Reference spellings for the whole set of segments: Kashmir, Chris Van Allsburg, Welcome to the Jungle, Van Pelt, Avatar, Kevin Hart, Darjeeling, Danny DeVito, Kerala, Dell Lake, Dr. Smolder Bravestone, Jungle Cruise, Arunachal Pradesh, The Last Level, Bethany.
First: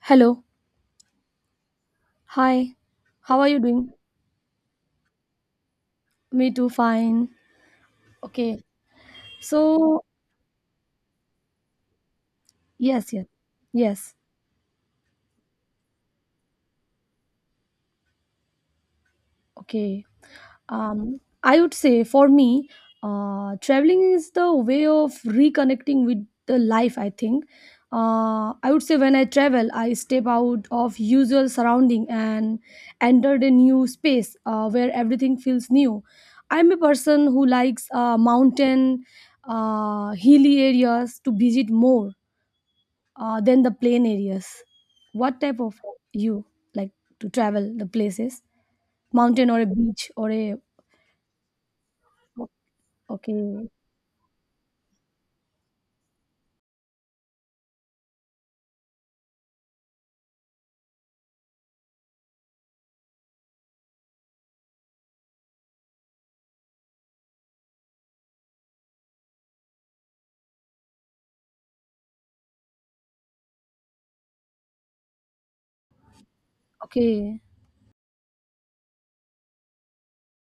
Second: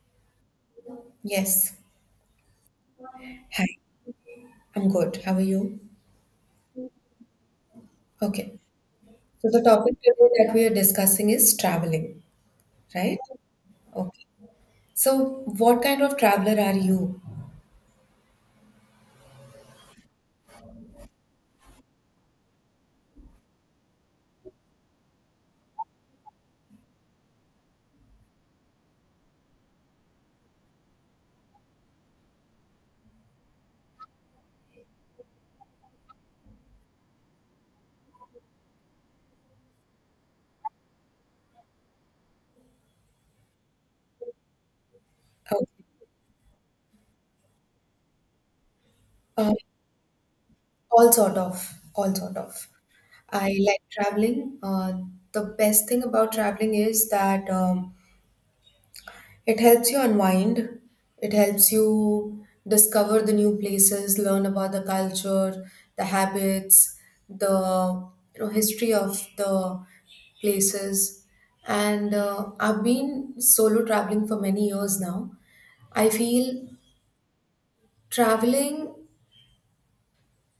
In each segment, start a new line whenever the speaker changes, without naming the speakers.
Hello.
Yes.
Hi. How are you
Hi,
doing?
I'm good. How are you?
Me too, fine.
Okay.
Okay.
So the topic
So,
today that we are discussing is traveling,
yes,
right?
yes. Yes.
Okay. So what kind of traveler are you?
Okay. I would say for me, traveling is the way of reconnecting with the life, I think. I would say when I travel, I step out of usual surrounding and enter a new space where everything feels new. I'm a person who likes mountain hilly areas to visit more than the plain areas. What type
Okay.
of you like to travel the places? Mountain
Uh,
or a beach or a,
all sort of, all sort of. I
okay,
like traveling. The best thing about traveling is that it helps you unwind. It helps you discover the new places, learn about the culture, the habits, the you know history of the places. And I've been solo traveling for many years now. I feel
okay,
traveling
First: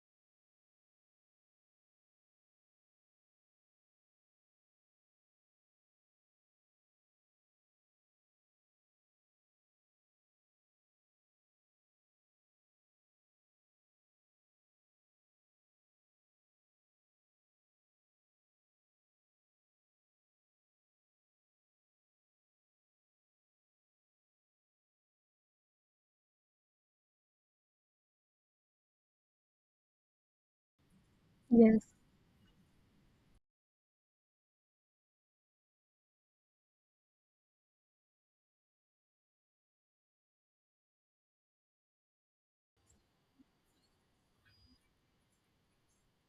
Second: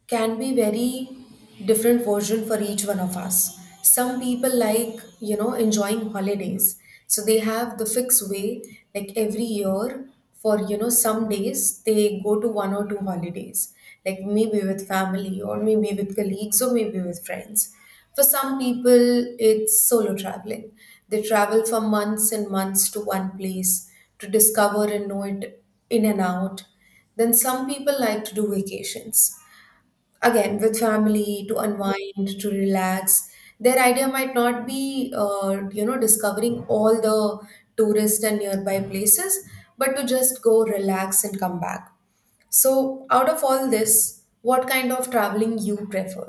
can be very different version for each one of us. Some people like you know enjoying holidays, so they have the fixed way, like every year for you know some days they go to one or two holidays, like maybe with family or maybe with colleagues or maybe with friends. For some people it's solo traveling. They travel for months and months to one place to discover and know it in and out. Then some people like to do vacations again with family, to
yes.
unwind, to relax. Their idea might not be you know discovering all the tourist and nearby places, but to just go, relax, and come back. So out of all this, what kind of traveling you prefer?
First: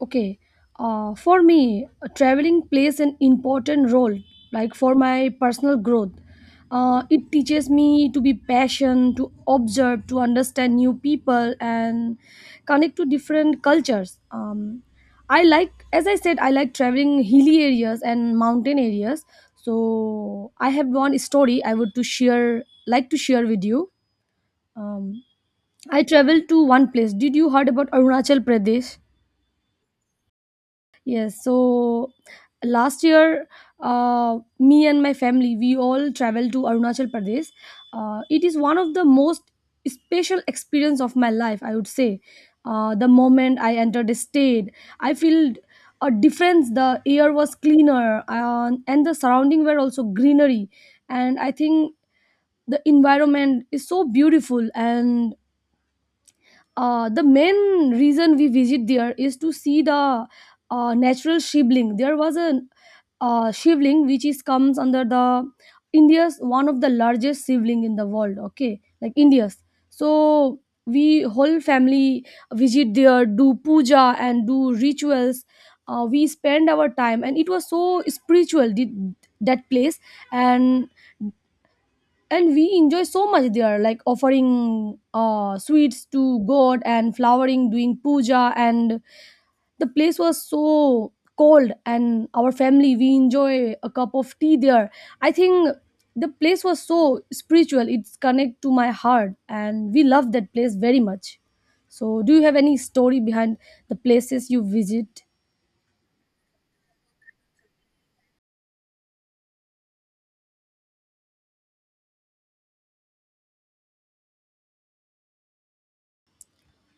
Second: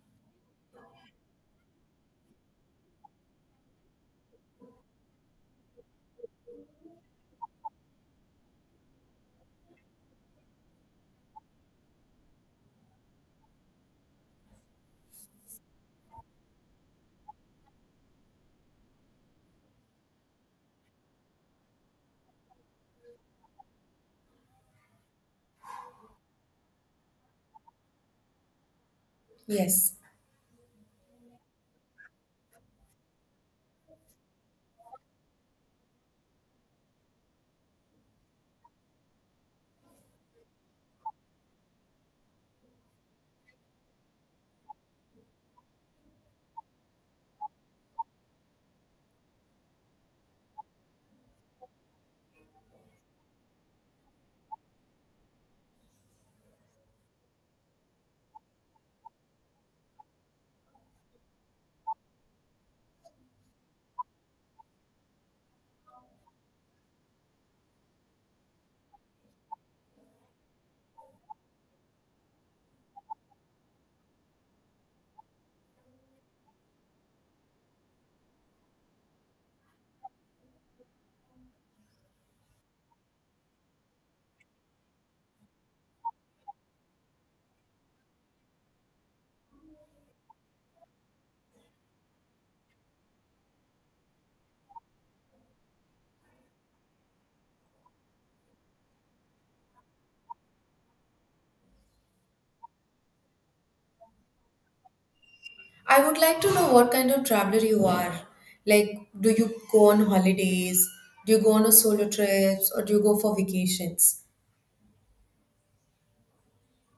Okay, for me, traveling plays an important role, like for my personal growth. It teaches me to be patient, to observe, to understand new people, and connect to different cultures. I like, as I said, I like traveling hilly areas and mountain areas. So I have one story I would to share, like to share with you. Um, I traveled to one place. Did you heard about Arunachal Pradesh?
Yes,
Yes, so last year, me and my family, we all traveled to Arunachal Pradesh. It is one of the most special experience of my life, I would say. The moment I entered the state, I feel a difference. The air was cleaner, and the surrounding were also greenery. And I think the environment is so beautiful and the main reason we visit there is to see the natural shivling. There was a shivling which is comes under the India's one of the largest shivling in the world. Okay, like India's. So we whole family visit there, do puja and do rituals. We spend our time, and it was so spiritual. The That place, and and we enjoy so much there, like offering sweets to god and flowering doing puja. And the place was so cold, and our family, we enjoy a cup of tea there. I think the place was so spiritual. It's connect to my heart, and we love that place very much. So do you have any story behind the places you visit?
I would like to know what kind of traveler you are, like, do you go on holidays, do you go on a solo trips, or do you go for vacations?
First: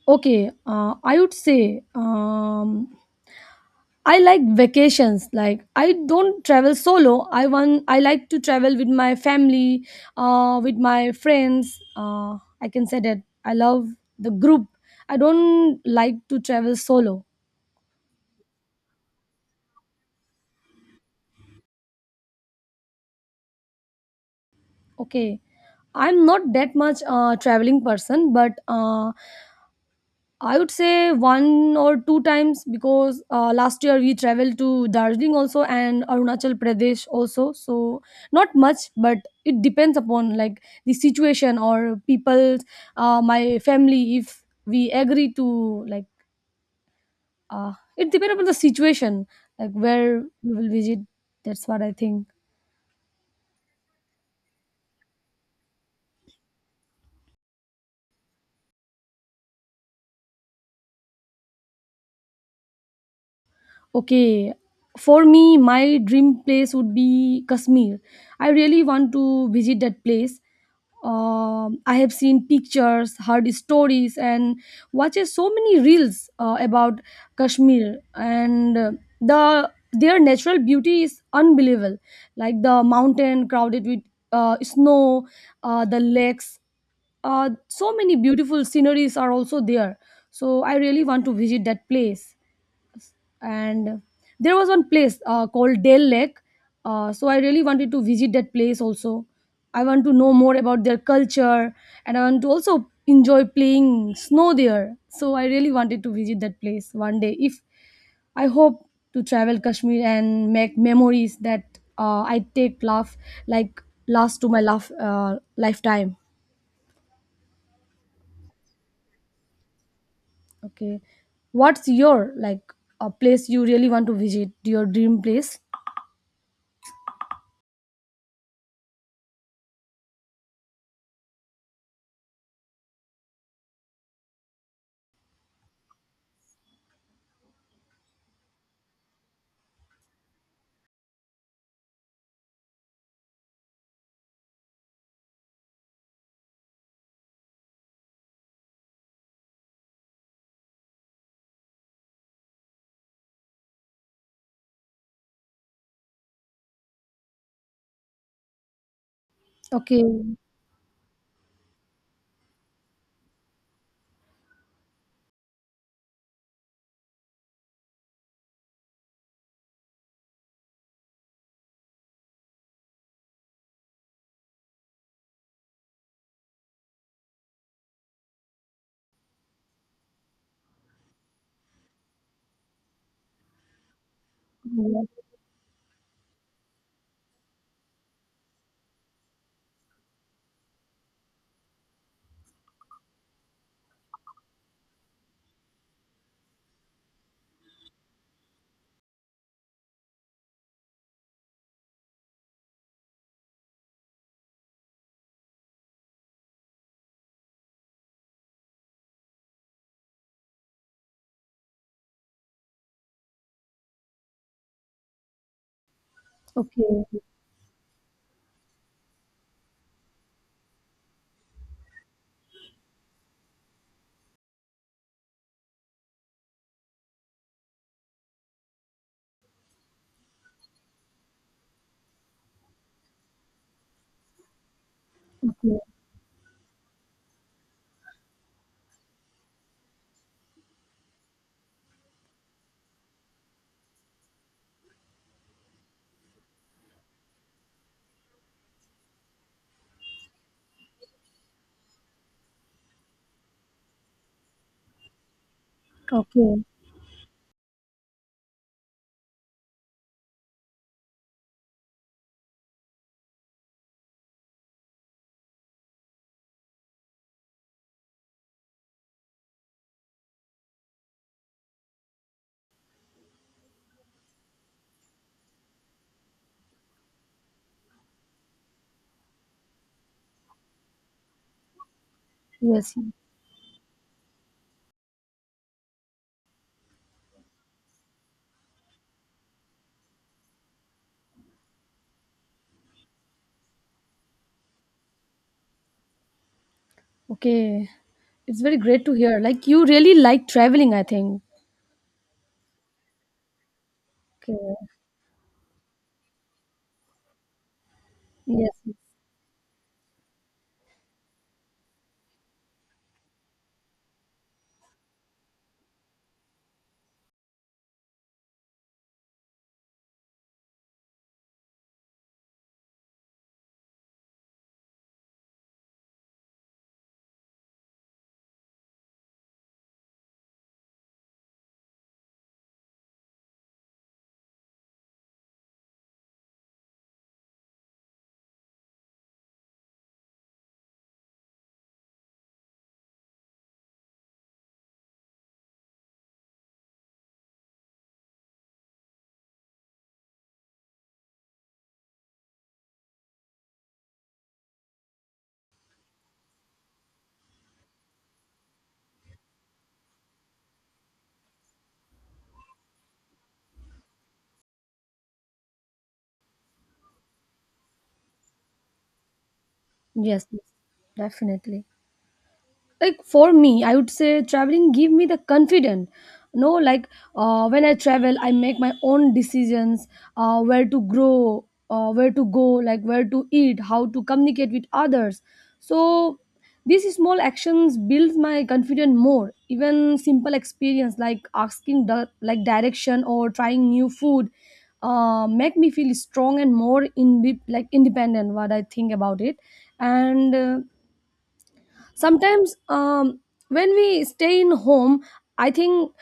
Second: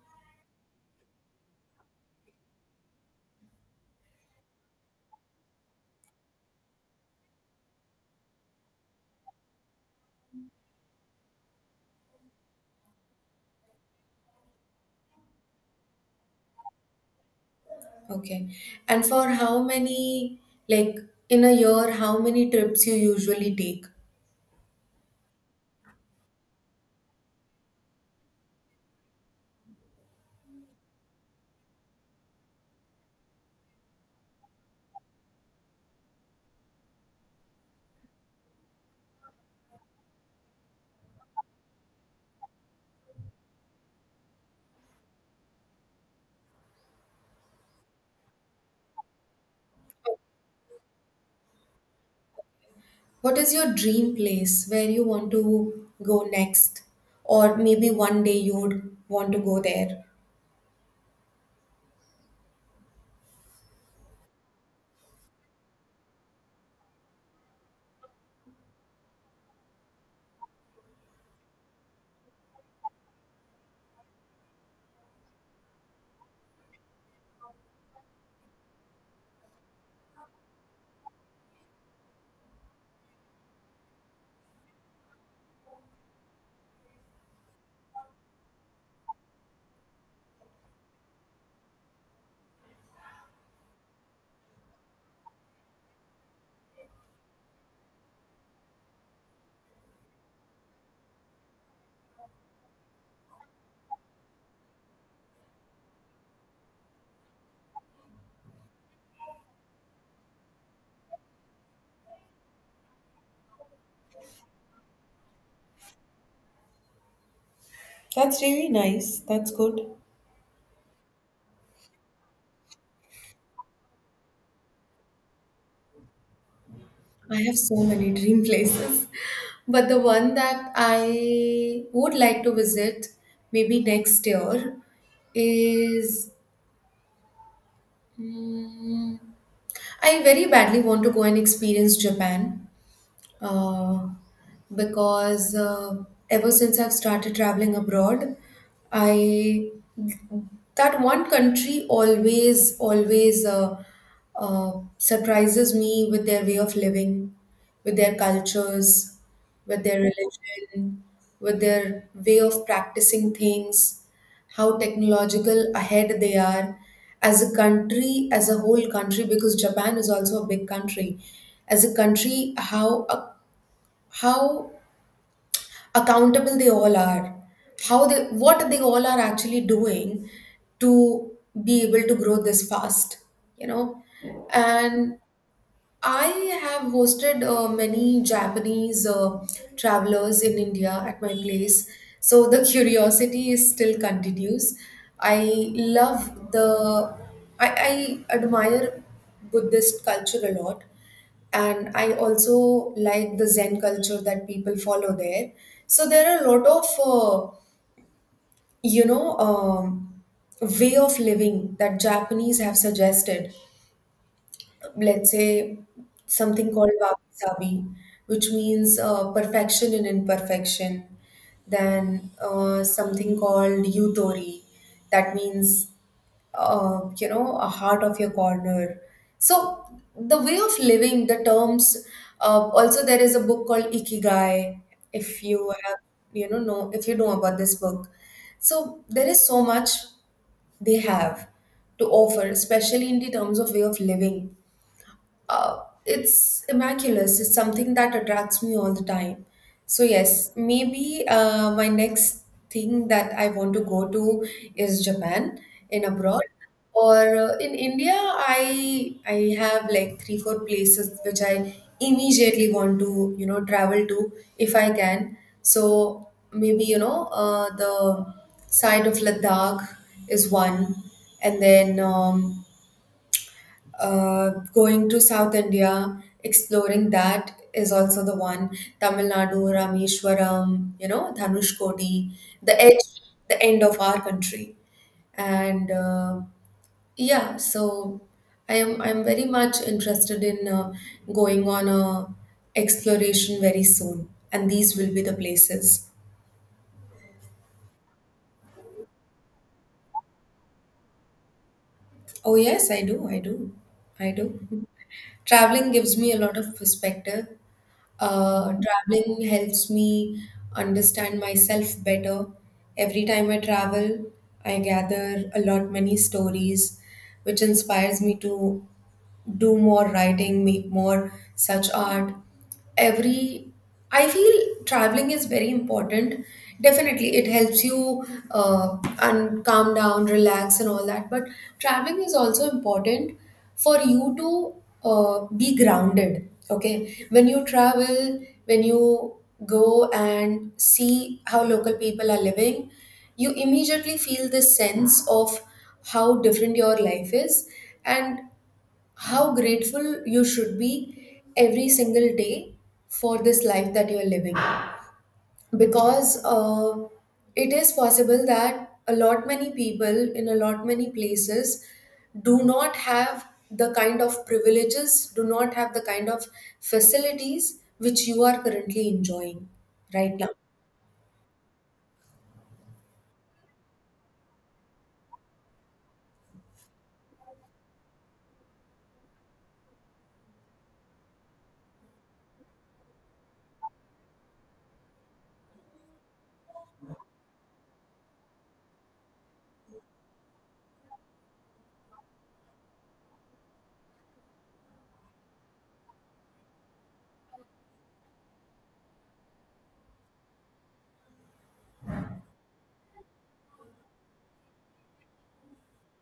Okay, I would say, I like vacations. Like I don't travel solo. I want. I like to travel with my family, with my friends. I can say that I love the group. I don't like to travel solo.
Okay. And for how many, like in a year, how many trips you usually take?
Okay, I'm not that much traveling person, but I would say one or two times, because last year we traveled to Darjeeling also and Arunachal Pradesh also. So not much, but it depends upon like the situation or people, my family. If we agree to, like, it depends upon the situation, like where we will visit. That's what I think.
What is your dream place where you want to go next? Or maybe one day you would want to go there?
Okay, for me, my dream place would be Kashmir. I really want to visit that place. I have seen pictures, heard stories, and watches so many reels about Kashmir, and the their natural beauty is unbelievable. Like the mountain crowded with snow, the lakes, so many beautiful sceneries are also there. So I really want to visit that place, and there was one place called Dell Lake. So I really wanted to visit that place also. I want to know more about their culture, and I want to also enjoy playing snow there. So I really wanted to visit that place one day. If I hope to travel Kashmir and make memories that I take laugh, like last to my laugh lifetime.
That's really nice. That's good.
Okay, what's your, like, a place you really want to visit? Your dream place?
I have so many dream places. But the one that I would like to visit maybe next year is, mm, I very badly want to go and experience Japan. uh, because ever since I've started traveling abroad, I, that one country always uh, surprises me with their way of living, with their cultures, with their
Okay.
religion, with their way of practicing things, how technological ahead they are as a country, as a whole country, because Japan is also a big country. As a country, how accountable they all are, how they, what they all are actually doing to be able to grow this fast, you know. And I have hosted many Japanese travelers in India at my place, so the curiosity is still continues. I love the, I, I admire Buddhist culture a lot, and I also like the Zen culture that people follow there. So there are a lot of you know um, way of living that Japanese have suggested. Let's say something called
Okay,
wabi-sabi, which means perfection in imperfection. Then something called yutori, that means you know a heart of your corner. So the way of living, the terms, also there is a book called ikigai, if you
okay,
have you know if you know about this book. So there is so much they have to offer, especially in the terms of way of living. It's immaculate. It's something that attracts me all the time. So yes, maybe my next thing that I want to go to is Japan, in abroad.
okay.
Or in India, I have like 3 4 places which I immediately want to you know travel to, if I can. So maybe you know the side of Ladakh is one, and then. Going to South India, exploring that is also the one. Tamil Nadu, Rameshwaram, you know, Dhanushkodi, the
Yes, yes.
edge, the end of our country, and yeah. So I'm very much interested in going on a exploration very soon, and these will be the places.
Okay. It's very great to hear. Like you really like traveling, I think.
Oh yes, I do, I do, I
Okay.
do. Traveling gives me a lot of perspective.
Yes, yes,
Traveling helps me understand myself better. Every time I travel, I gather a lot many stories, which inspires me to do more writing, make more such art. Every, I feel traveling is very important. Definitely, it helps you and calm down, relax, and all that. But traveling is also important for you to be grounded. Okay, when you travel, when you go and see how local people are living, you immediately feel this sense of how different your life is and how grateful you should be every single day for this life that you're living, because it is possible that a lot many people in a lot many places do not have the kind of privileges, do not have the kind of facilities which you are currently enjoying right
yes,
now.
yes, definitely. Like for me, I would say traveling give me the confidence, no, like, when I travel, I make my own decisions, where to grow, where to go, like where to eat, how to communicate with others. So these small actions build my confidence more, even simple experience like asking the, like, direction or trying new food make me feel strong and more in, like, independent, what I think about it. And sometimes, when we stay in home, I think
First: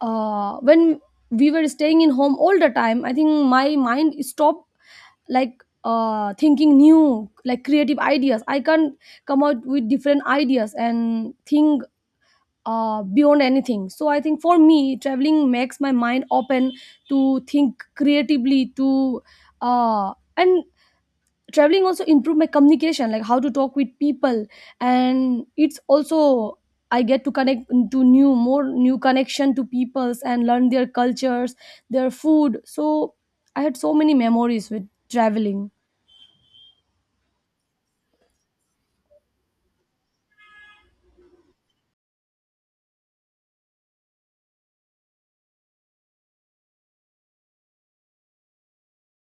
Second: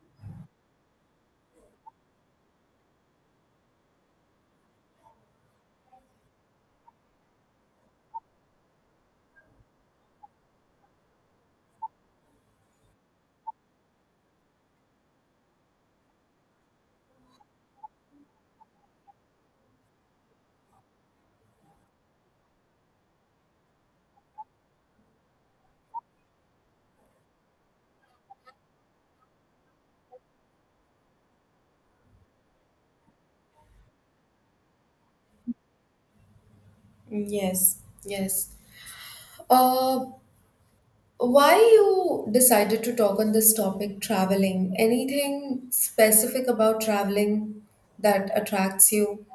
when we were staying in home all the time, I think my mind stopped, like thinking new, like creative ideas. I can't come out with different ideas and think beyond anything. So I think for me traveling makes my mind open to think creatively, to and traveling also improve my communication, like how to talk with people. And it's also, I get to connect to new, more new connection to peoples, and learn their cultures, their food. So I had so many memories with traveling.
Yes, yes. uh, Why you decided to talk on this topic, traveling? Anything specific about traveling that attracts you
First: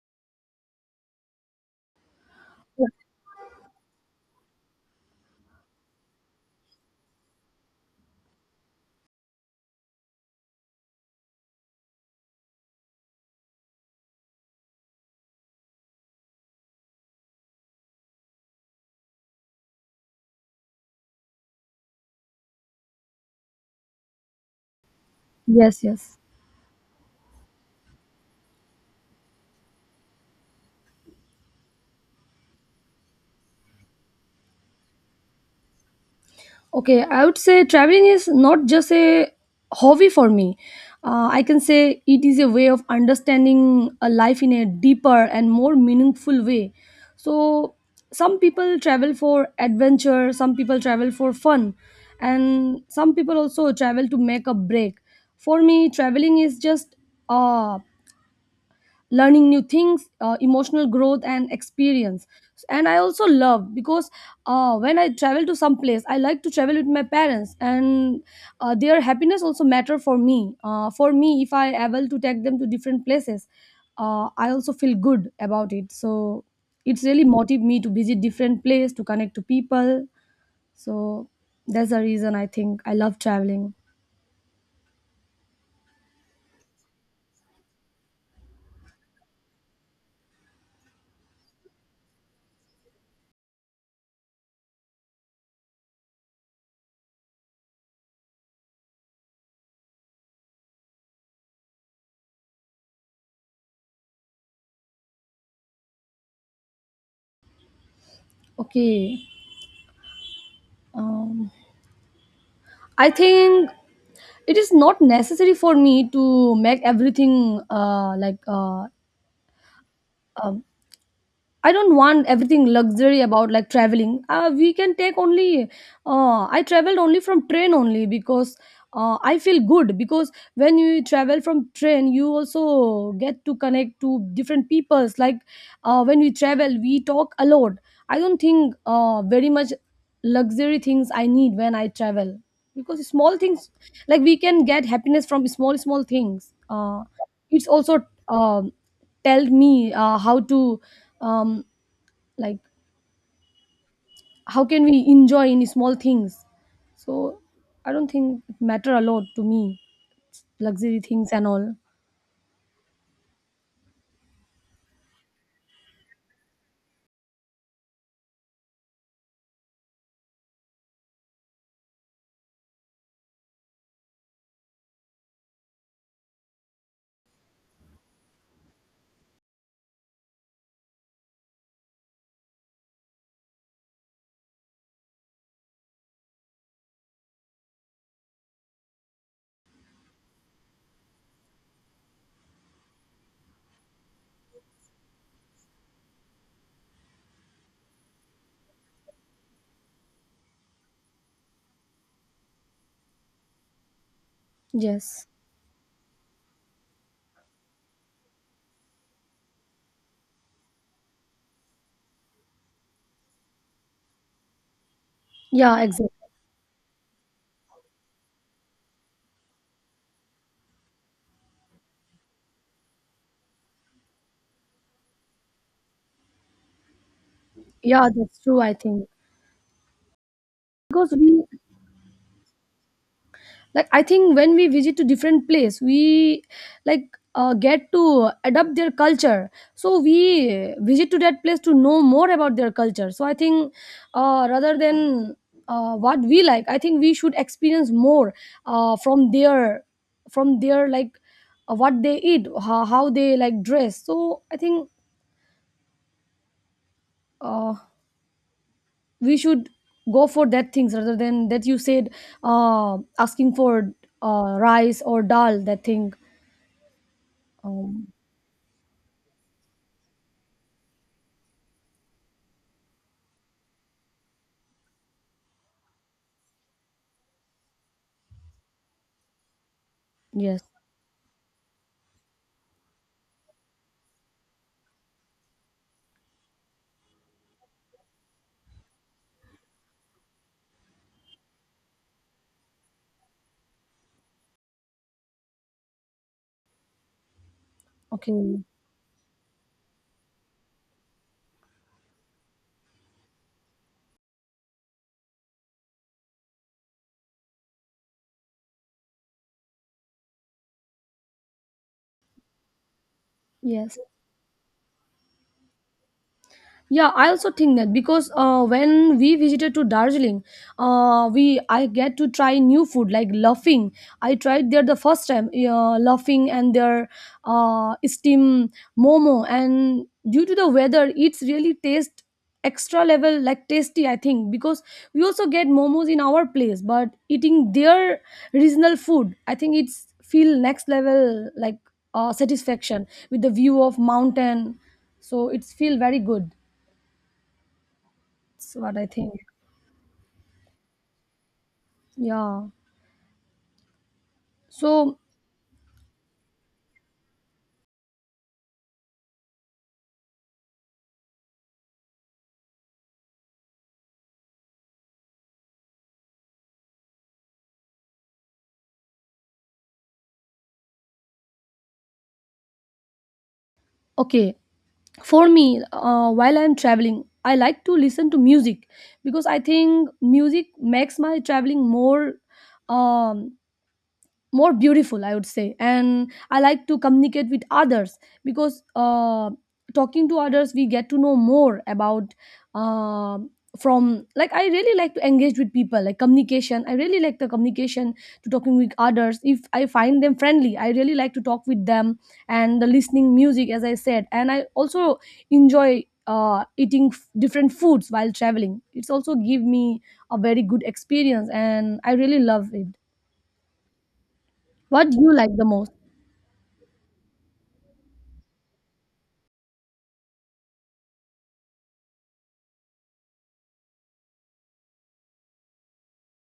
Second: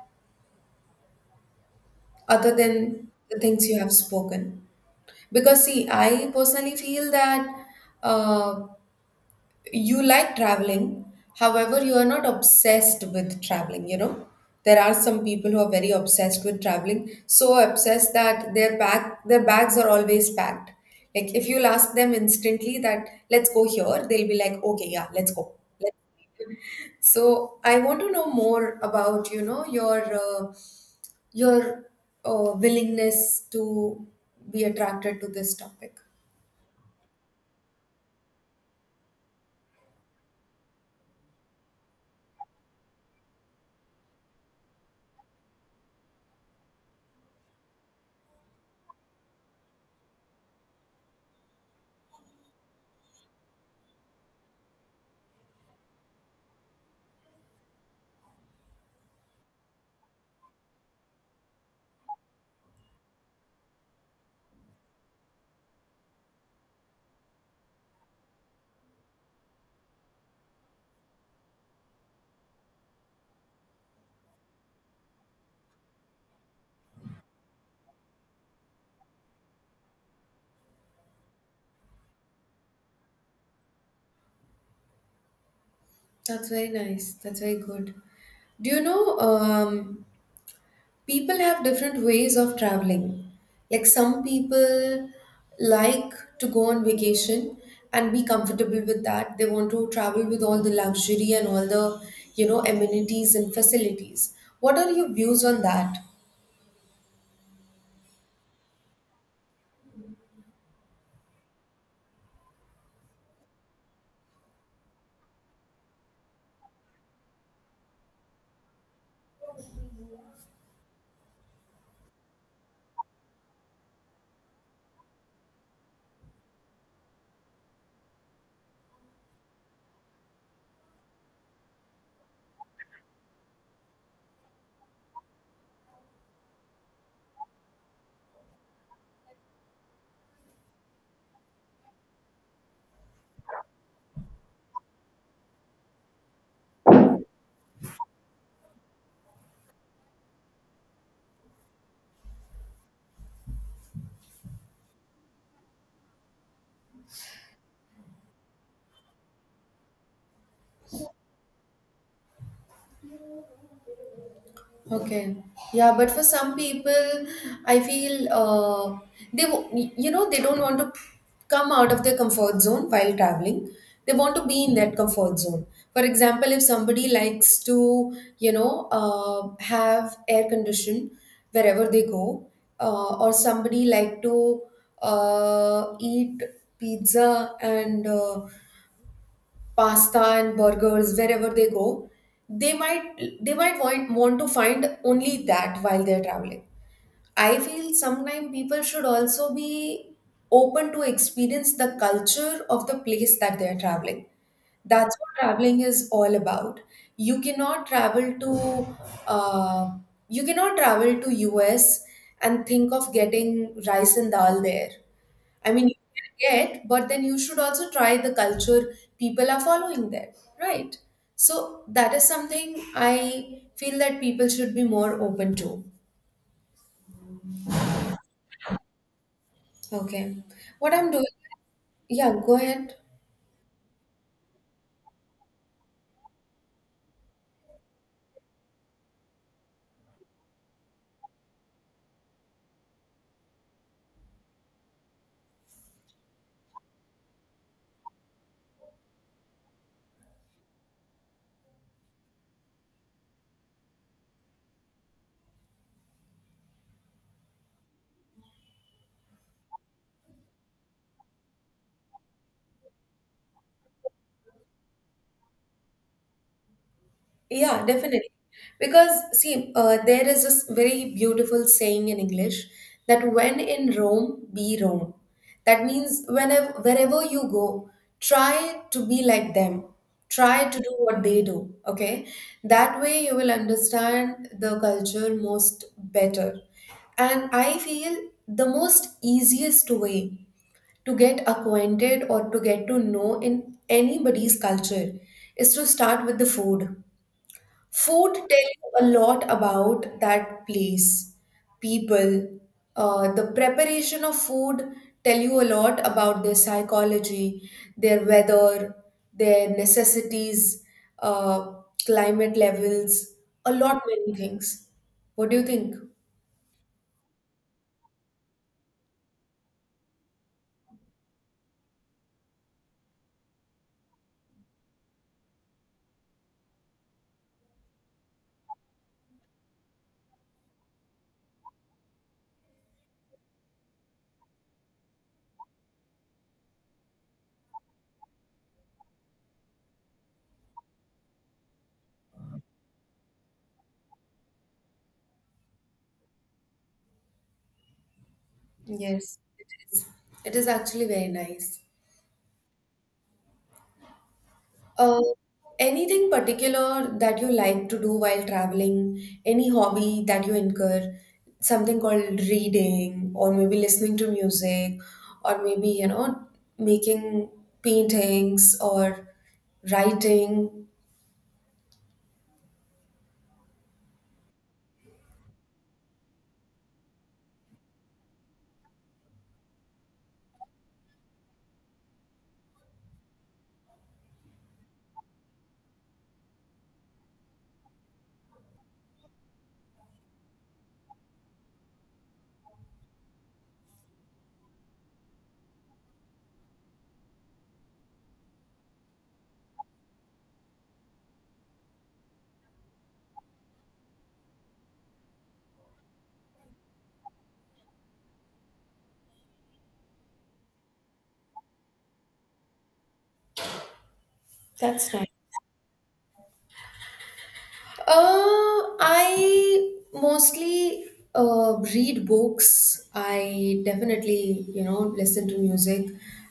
other than the things you have spoken? Because, see, I personally feel that uh, you like traveling, however you are not obsessed with traveling, you know. There are some people who are very obsessed with traveling, so obsessed that their bag, their bags are always packed. Like if you'll ask them instantly that let's go here, they'll be like okay yeah let's go.
Yes, yes.
So I want to know more about, you know, your willingness to be attracted to this topic.
Okay, I would say traveling is not just a hobby for me. I can say it is a way of understanding a life in a deeper and more meaningful way. So, some people travel for adventure, some people travel for fun, and some people also travel to make a break. For me, traveling is just uh, learning new things, emotional growth and experience. And I also love, because when I travel to some place, I like to travel with my parents, and their happiness also matter for me. For me, if I able to take them to different places, I also feel good about it. So it's really motive me to visit different place, to connect to people. So that's the reason I think I love traveling.
That's very nice. That's very good. Do you know? People have different ways of traveling. Like some people like to go on vacation and be comfortable with that. They want to travel with all the luxury and all the, you know, amenities and facilities. What are your views on that?
Okay. um, I think it is not necessary for me to make everything like um I don't want everything luxury about, like, traveling. We can take only. I traveled only from train only, because I feel good, because when you travel from train, you also get to connect to different peoples. Like when we travel, we talk a lot. I don't think very much luxury things I need when I travel, because small things, like we can get happiness from small small things. It's also tell me how to, um, like how can we enjoy in small things. So I don't think it matter a lot to me, luxury things and all.
Okay. Yeah, but for some people, I feel you know they don't want to come out of their comfort zone while traveling. They want to be in that comfort zone. For example, if somebody likes to you know have air condition wherever they go, or somebody like to eat pizza and pasta and burgers wherever they go, they might, want to find only that while they're traveling. I feel sometimes people should also be open to experience the culture of the place that they're traveling. That's
Yes.
what traveling is all about. You cannot travel to uh, you cannot travel to us and think of getting rice and dal there. I
Yeah,
mean, you
exactly.
can get, but then you should also try the culture people are following there, right? So that is something I feel that people should be more open to.
Yeah, that's true, I think.
Okay. What I'm
Because
doing,
we,
yeah, go ahead.
like, I think when we visit to different place, we, like, get to adopt their culture. So we visit to that place to know more about their culture. So I think rather than what we like, I think we should experience more from their, from their like what they eat, how they like dress. So I think uh, we should go for that things rather than that you said asking for rice or dal that thing.
Yeah,
um,
definitely. Because, see, there is this very beautiful saying in English, that when in Rome, be Rome. That means whenever, wherever you go, try to be like them.
Yes.
Try to do what they do, okay? That way you will understand the culture most better. And I feel the most easiest way to get acquainted or to get to know in anybody's culture is to start with the food. Food
Okay.
tell you a lot about that place, people. The preparation of food tell you a lot about their psychology, their weather, their necessities, uh, climate levels, a
Yes.
lot many things. What do you think?
Yeah, I also think that, because when we visited to Darjeeling, we I get to try new food like laughing. I tried there the first time, laughing and their steam momo. And due to the weather, it's really taste extra level, like tasty. I think because we also get momos in our place, but eating their regional food, I think it's feel next level, like satisfaction with the view of mountain. So it's feel very good. That's what I think.
Yes. It is. It is actually very nice.
Yeah. So,
Uh, Anything particular that you like to do while traveling? Any hobby that you incur? Something called reading, or maybe listening to music, or maybe, you know, making paintings or writing.
okay. For me, while I'm traveling, I like to listen to music, because I think music makes my traveling more, um, more beautiful, I would say. And I like to communicate with others, because talking to others, we get to know more about uh, from, like, I really like to engage with people, like communication. I really like the communication, to talking with others. If I find them friendly, I really like to talk with them. And the listening music, as I said. And I also enjoy eating different foods while traveling. It's also give me a very good experience, and I really love it. What
That's
do
nice.
you like the most?
I mostly read books. I definitely, you know, listen to music.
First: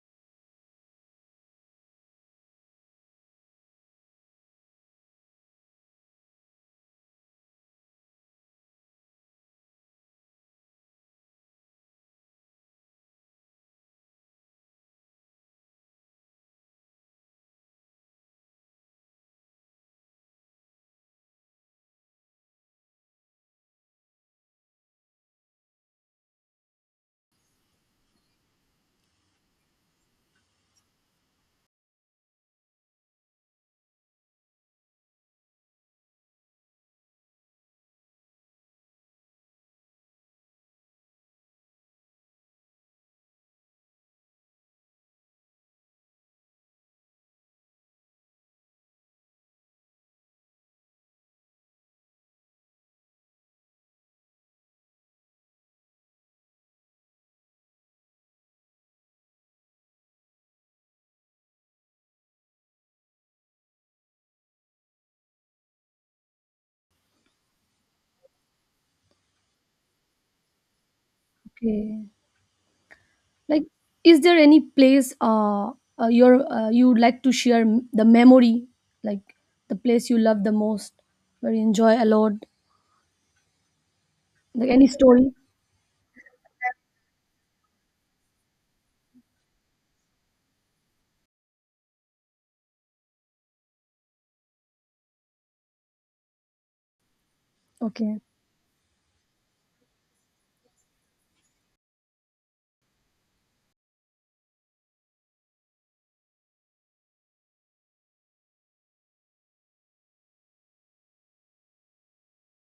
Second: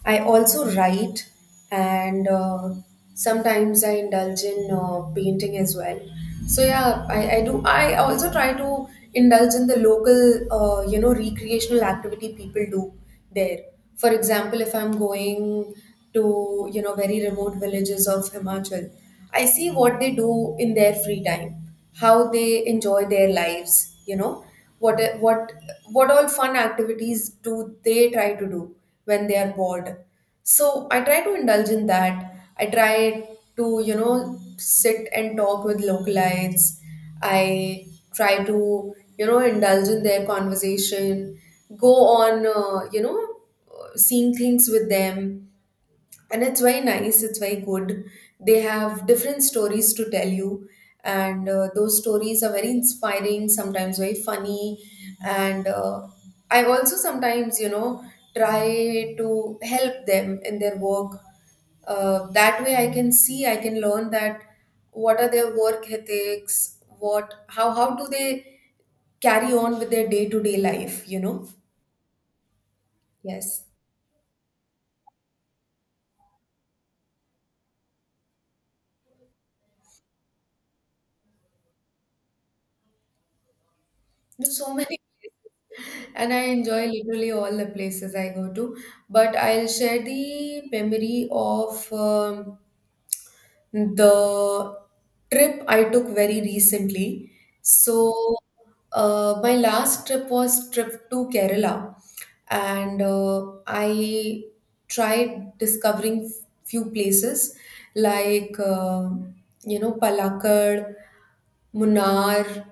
I also write, and sometimes I indulge in painting as well. So yeah, I do. I also try to indulge in the local, you know, recreational activity people do there. For example, if I'm going to you know very remote villages of Himachal. I see what they do in their free time, how they enjoy their lives. You know what what what all fun activities do they try to do when they are bored. So I try to indulge in that. I try to you know sit and talk with localites. I try to you know indulge in their conversation, go on you know seeing things with them, and it's very nice, it's very good. They have different stories to tell you, and those stories are very inspiring, sometimes very funny. And I also sometimes you know try to help them in their work. That way I can see, I can learn that what are their work ethics, what, how do they carry on with their day to day life, you know.
Okay.
Yes.
Like, is there any place your you'd like to share the memory, like the place you love the most, where you enjoy a lot?
There's
Like
so
any
many
story?
places, and I enjoy literally all the places I go to. But I'll share the memory of the trip I took very recently.
Okay.
So, my last trip was trip to Kerala, and I tried discovering few places like you know Palakkad, Munnar,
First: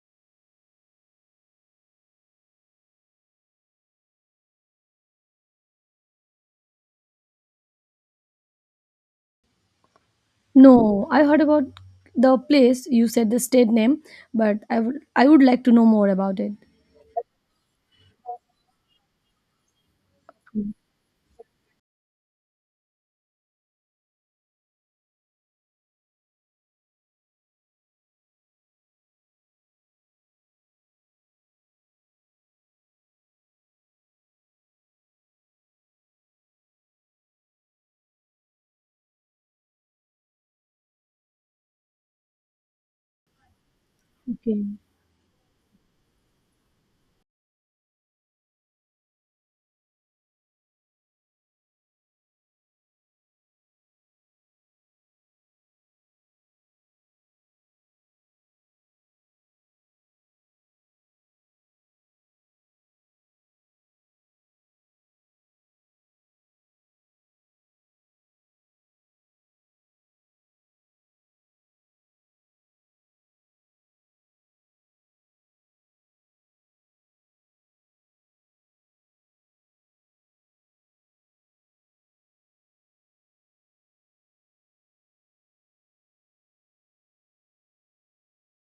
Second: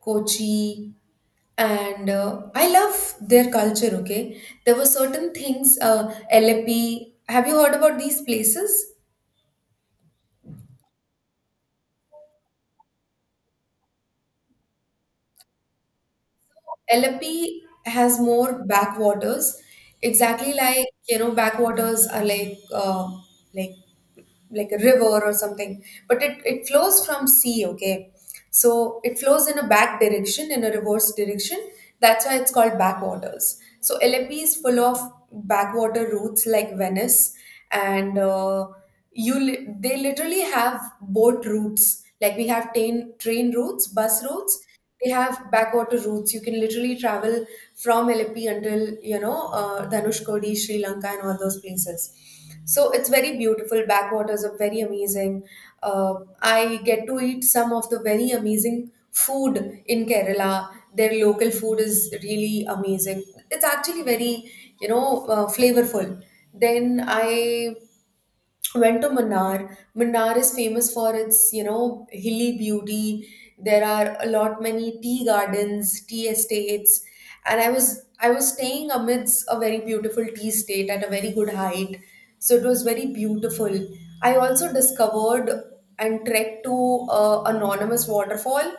Kochi, and I love their culture. Okay, there were certain things, Alleppey. Have you heard about these places?
No, I heard about the place. You said the state name, but I would like to know more about it.
LP has more backwaters. Exactly, like, you know, backwaters are like like a river or something, but it flows from sea. Okay, so it flows in a back direction, in a reverse direction. That's why it's called backwaters. So lmp is full of backwater routes, like Venice. and uh, they literally have boat routes like we have train routes, bus routes.
Okay.
They have backwater routes. You can literally travel from Lepi until Dhanushkodi, Sri Lanka, and all those places. So it's very beautiful. Backwaters are very amazing. Uh, I get to eat some of the very amazing food in Kerala. Their local food is really amazing. It's actually very, flavorful. Then I went to Manar. Manar is famous for its, you know, hilly beauty. There are a lot many tea gardens, tea estates, and I was staying amidst a very beautiful tea estate at a very good height, so it was very beautiful. I also discovered and trekked to a anonymous waterfall,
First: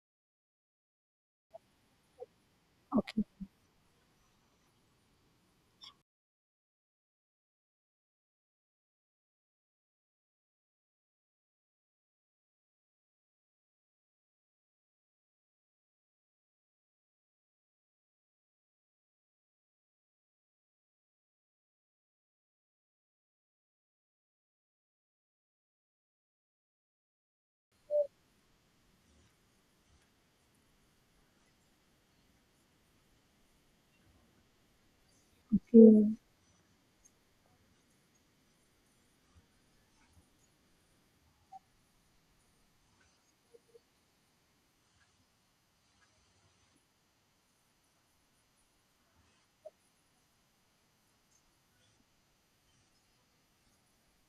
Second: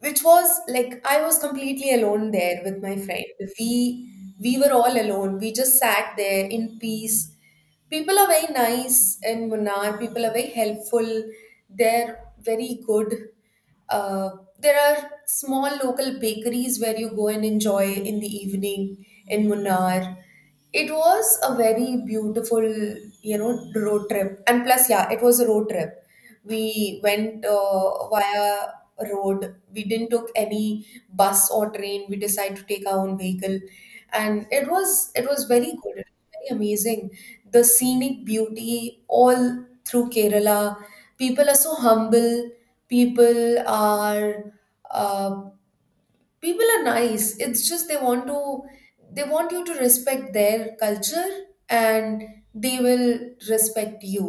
which was like I was completely alone there with my friend. We we were all alone. We just sat there in peace. People are very nice in Munnar. People are very helpful. They're very good. Uh, there are small local bakeries where you go and enjoy in the evening in Munnar. It was a very beautiful, you know, road trip. And plus, yeah, it was a road trip. We went via road. We didn't took any bus or train. We decided to take our own vehicle, and it was very good. It
Okay.
was very amazing. The scenic beauty all through Kerala. People are so humble. People are, uh, people are nice. It's just they want to, they want you to respect their culture, and they will respect you.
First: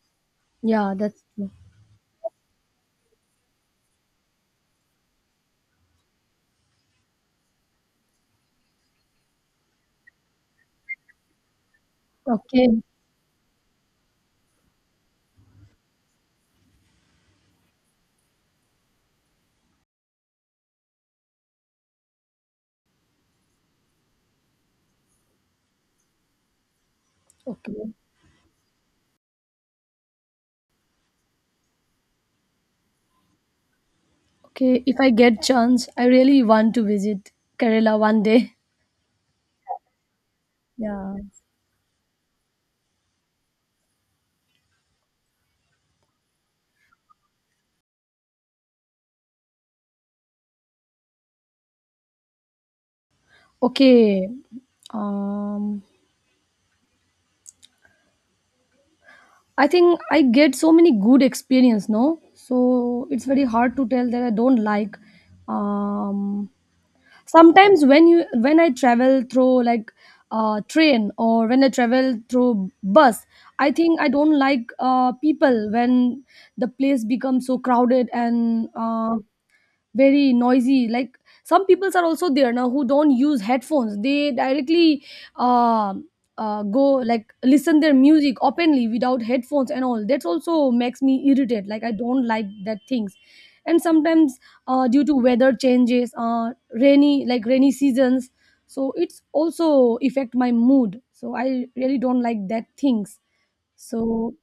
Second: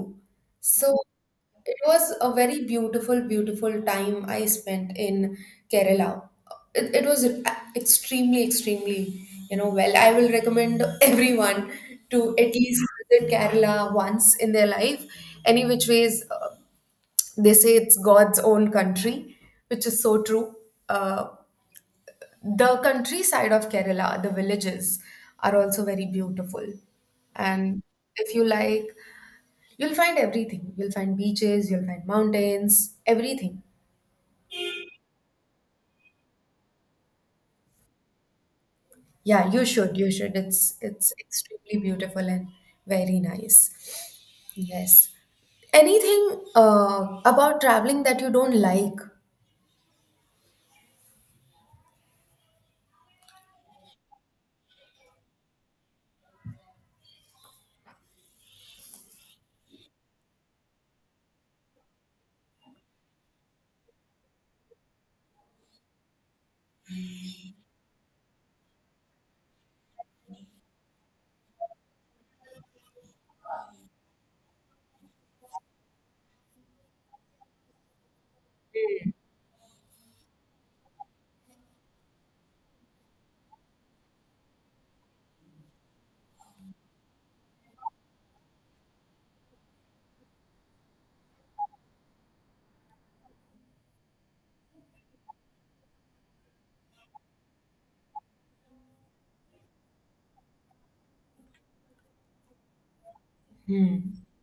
Yeah,
So
that's true.
it was a very beautiful time I spent in Kerala. It was extremely you know, well, I will recommend everyone to at least
Okay.
visit Kerala once in their life. Any which ways, they say it's god's own country, which is so true. Uh the countryside of Kerala, the villages, are also very beautiful. And
Okay.
if you like, you'll find everything. You'll find beaches, you'll find mountains, everything.
Okay. If I get chance, I really want to visit Kerala one day.
Yeah, you should, you should. It's
Yeah.
extremely beautiful and very nice. Yes. Anything about traveling that you don't like?
Okay. Um. I think I get so many good experience, no? So it's very hard to tell that I don't like. Um, Sometimes when you when I travel through, like, train, or when I travel through bus, I think I don't like people when the place becomes so crowded and very noisy. Like some peoples are also there now who don't use headphones. They directly uh, go, like, listen their music openly without headphones, and all that also makes me irritated. Like, I don't like that things. And sometimes due to weather changes, rainy, like rainy seasons. So it's also affect my mood. So I really don't like that things.
Hmm.
So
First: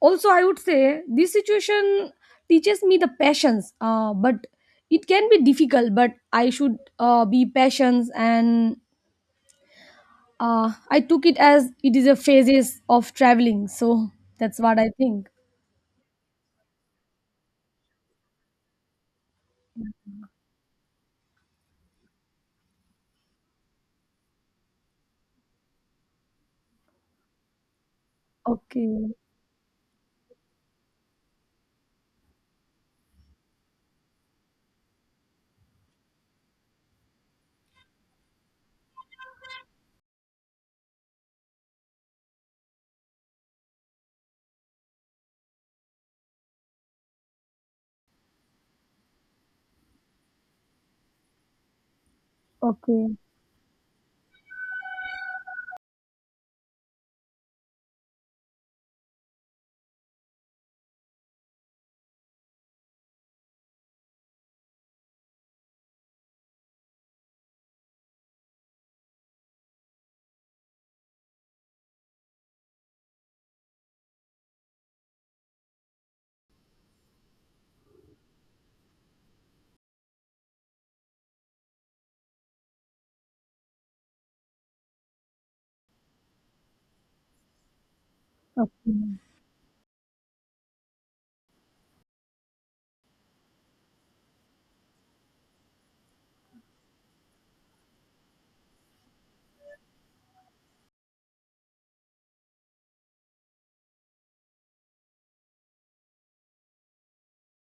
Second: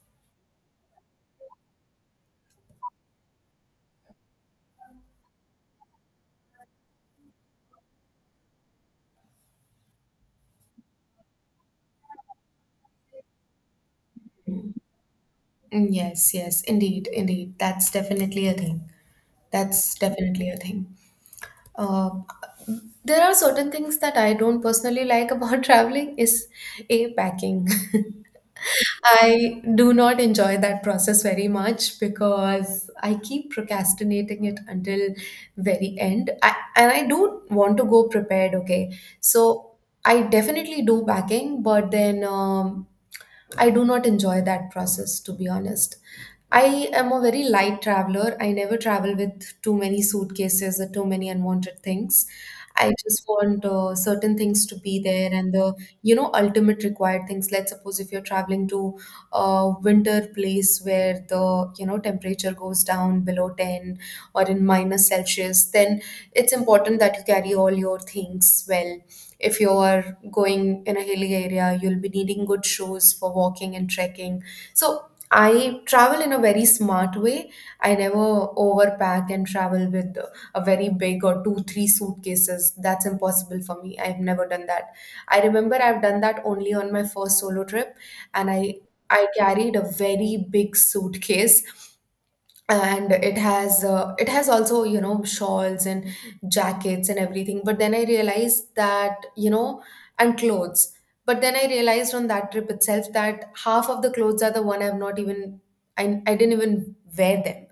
also I would say this situation teaches me the passions, but it can be difficult, but I should be patient, and I took it as it is a phases of traveling. So that's what I think.
Mm, yes, yes, indeed, indeed. That's definitely a thing. That's definitely a thing. Uh, there are certain things that I don't personally like about traveling is a packing.
Okay.
I do not enjoy that process very much because I keep procrastinating it until very end. And I do want to go prepared, okay? So I definitely do packing, but then I do not enjoy that process, to be honest. I am a very light traveler. I never travel with too many suitcases or too many unwanted things. I
Okay.
just want certain things to be there and the, you know, ultimate required things. Let's suppose if you're traveling to a winter place where the, you know, temperature goes down below 10 or in minus Celsius, then it's important that you carry all your things well. If you're going in a hilly area, you'll be needing good shoes for walking and trekking. So I travel in a very smart way. I never overpack and travel with a very big or two, three suitcases. That's impossible for me. I've never done that. I remember I've done that only on my first solo trip, and I
Okay,
I carried a very big suitcase, and it has, it has also, you know, shawls and jackets and everything, but then I realized that, you know, and clothes, but then I realized on that trip itself that half of the clothes are the one I've not even, I didn't even wear them.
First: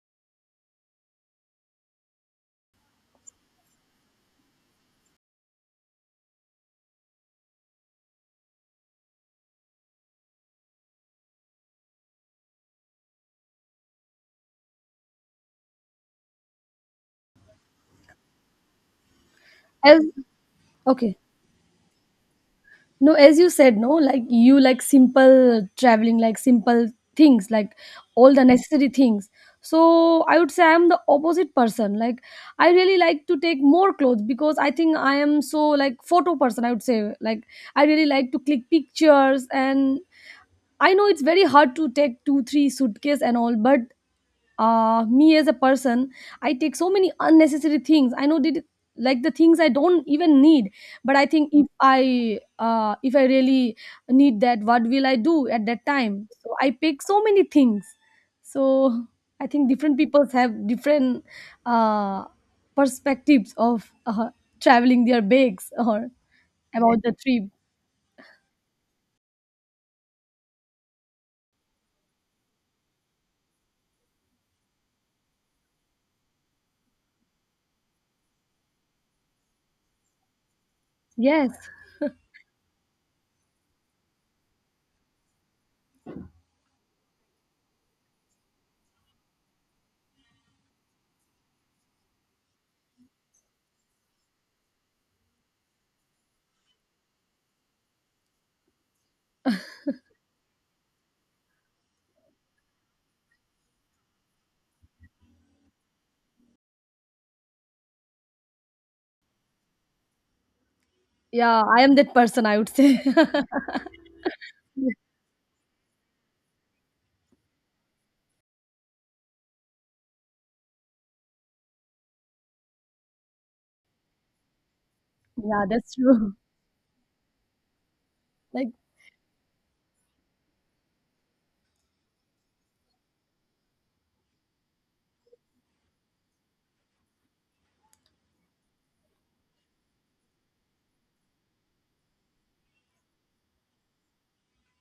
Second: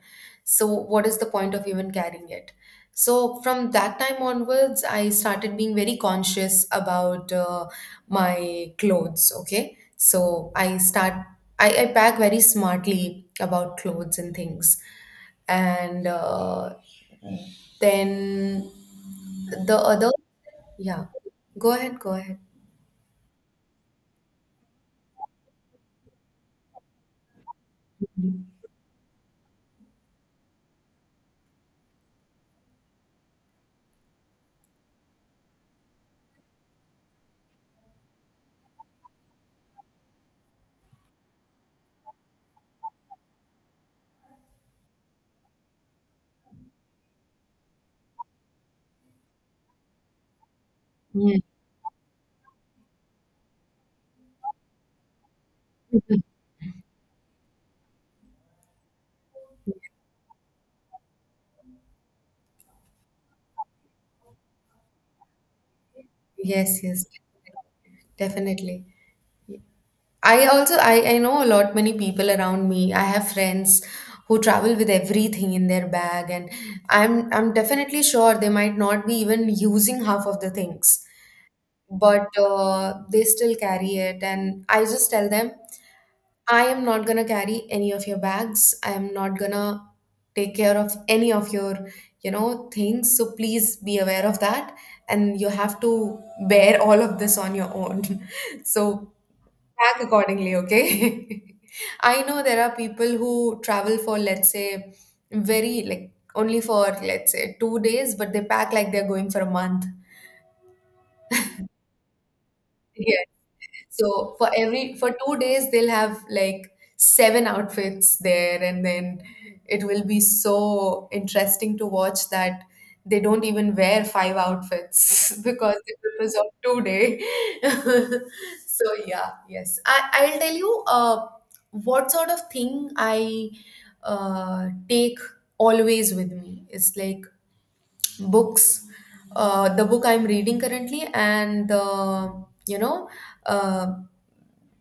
So what is the point of even carrying it? So from that time onwards, I started being very conscious about my clothes. Okay, I pack very smartly about clothes and things. And then the
as
other, yeah,
okay.
go ahead, go ahead.
No, as you said, no, like you like simple traveling, like simple things, like all the necessary things. So I would say I'm the opposite person. Like, I really like to take more clothes, because I think I am so, like, photo person, I would say. Like, I really like to click pictures, and I know it's very hard to take two three suitcase and all, but me as a person, I take so many unnecessary things, I know that, like the things I don't even need. But I
Mm.
think if I really need that, what will I do at that time? So I pick so many things. So I think different people have different uh perspectives of traveling, their bags, or
Yes,
about
yes,
the trip.
definitely. I know a lot many people around me. I have friends who travel with everything in their bag, and I'm definitely sure they might not be even using half of the things,
Yes.
but they still carry it. And I just tell them, I am not gonna carry any of your bags. I am not gonna take care of any of your, you know, things. So please be aware of that. And you have to bear all of this on your own. So pack accordingly, okay? I know there are people who travel for, let's say, very like only for, let's say, 2 days, but they pack like they're going for a month.
Yeah, I am that person, I would say.
Yeah. So for every for 2 days, they'll have like seven outfits there, and then it will be so interesting to watch that they don't even wear five outfits
Yeah,
because
that's
it
true.
was on 2 day.
Like,
So yeah, yes. I'll tell you what sort of thing I take always with me. It's like books, the book I'm reading currently, and the, you know, uh,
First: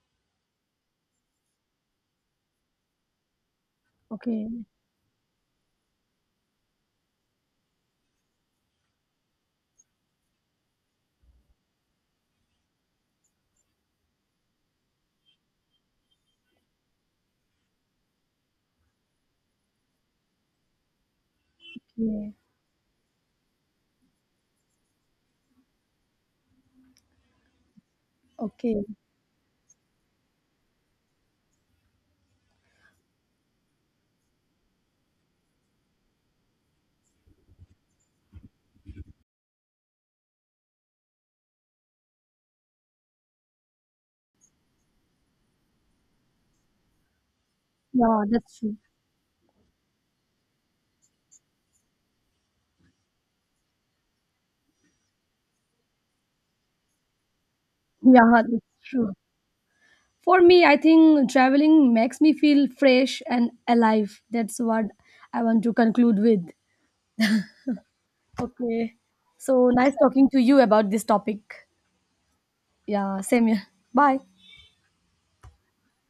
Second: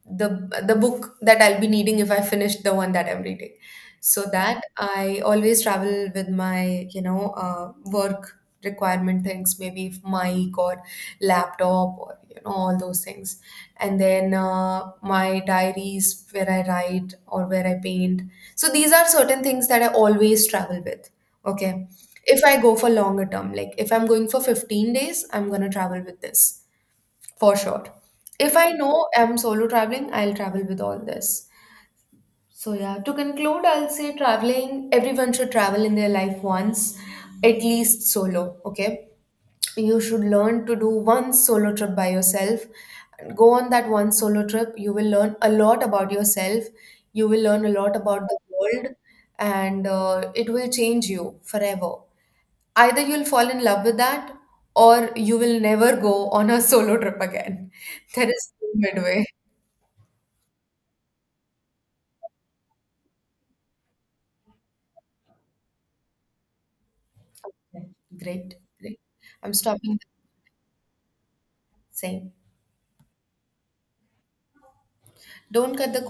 the the book that I'll be needing if I finish the one that I'm reading. So that
okay.
I always travel with my, you know, work requirement things, maybe if mic or laptop, or you know, all those things. And then my diaries where I write or where I paint. So these are certain things that I always travel with, okay?
Yeah.
If I go for longer term, like if I'm going for 15 days, I'm gonna travel with this for sure. If I
Okay.
know I'm solo traveling, I'll travel with all this. So, yeah, to conclude, I'll say traveling, everyone should travel in their life once, at least solo, okay? You should learn to do one solo trip by yourself. Go on that one solo trip, you will learn a lot about yourself, you will learn a lot
Yeah,
about the
that's true.
world, and it will change you forever. Either you'll fall in love with that, or you will never go on a solo trip again. There
Yeah,
is
that's
no
true.
midway.
For me, I think traveling makes me feel fresh and alive. That's what I want to conclude with.
Great,
Okay.
great. I'm
So nice
stopping.
talking to you about this topic.
Same.
Yeah, same here. Bye.
Don't cut the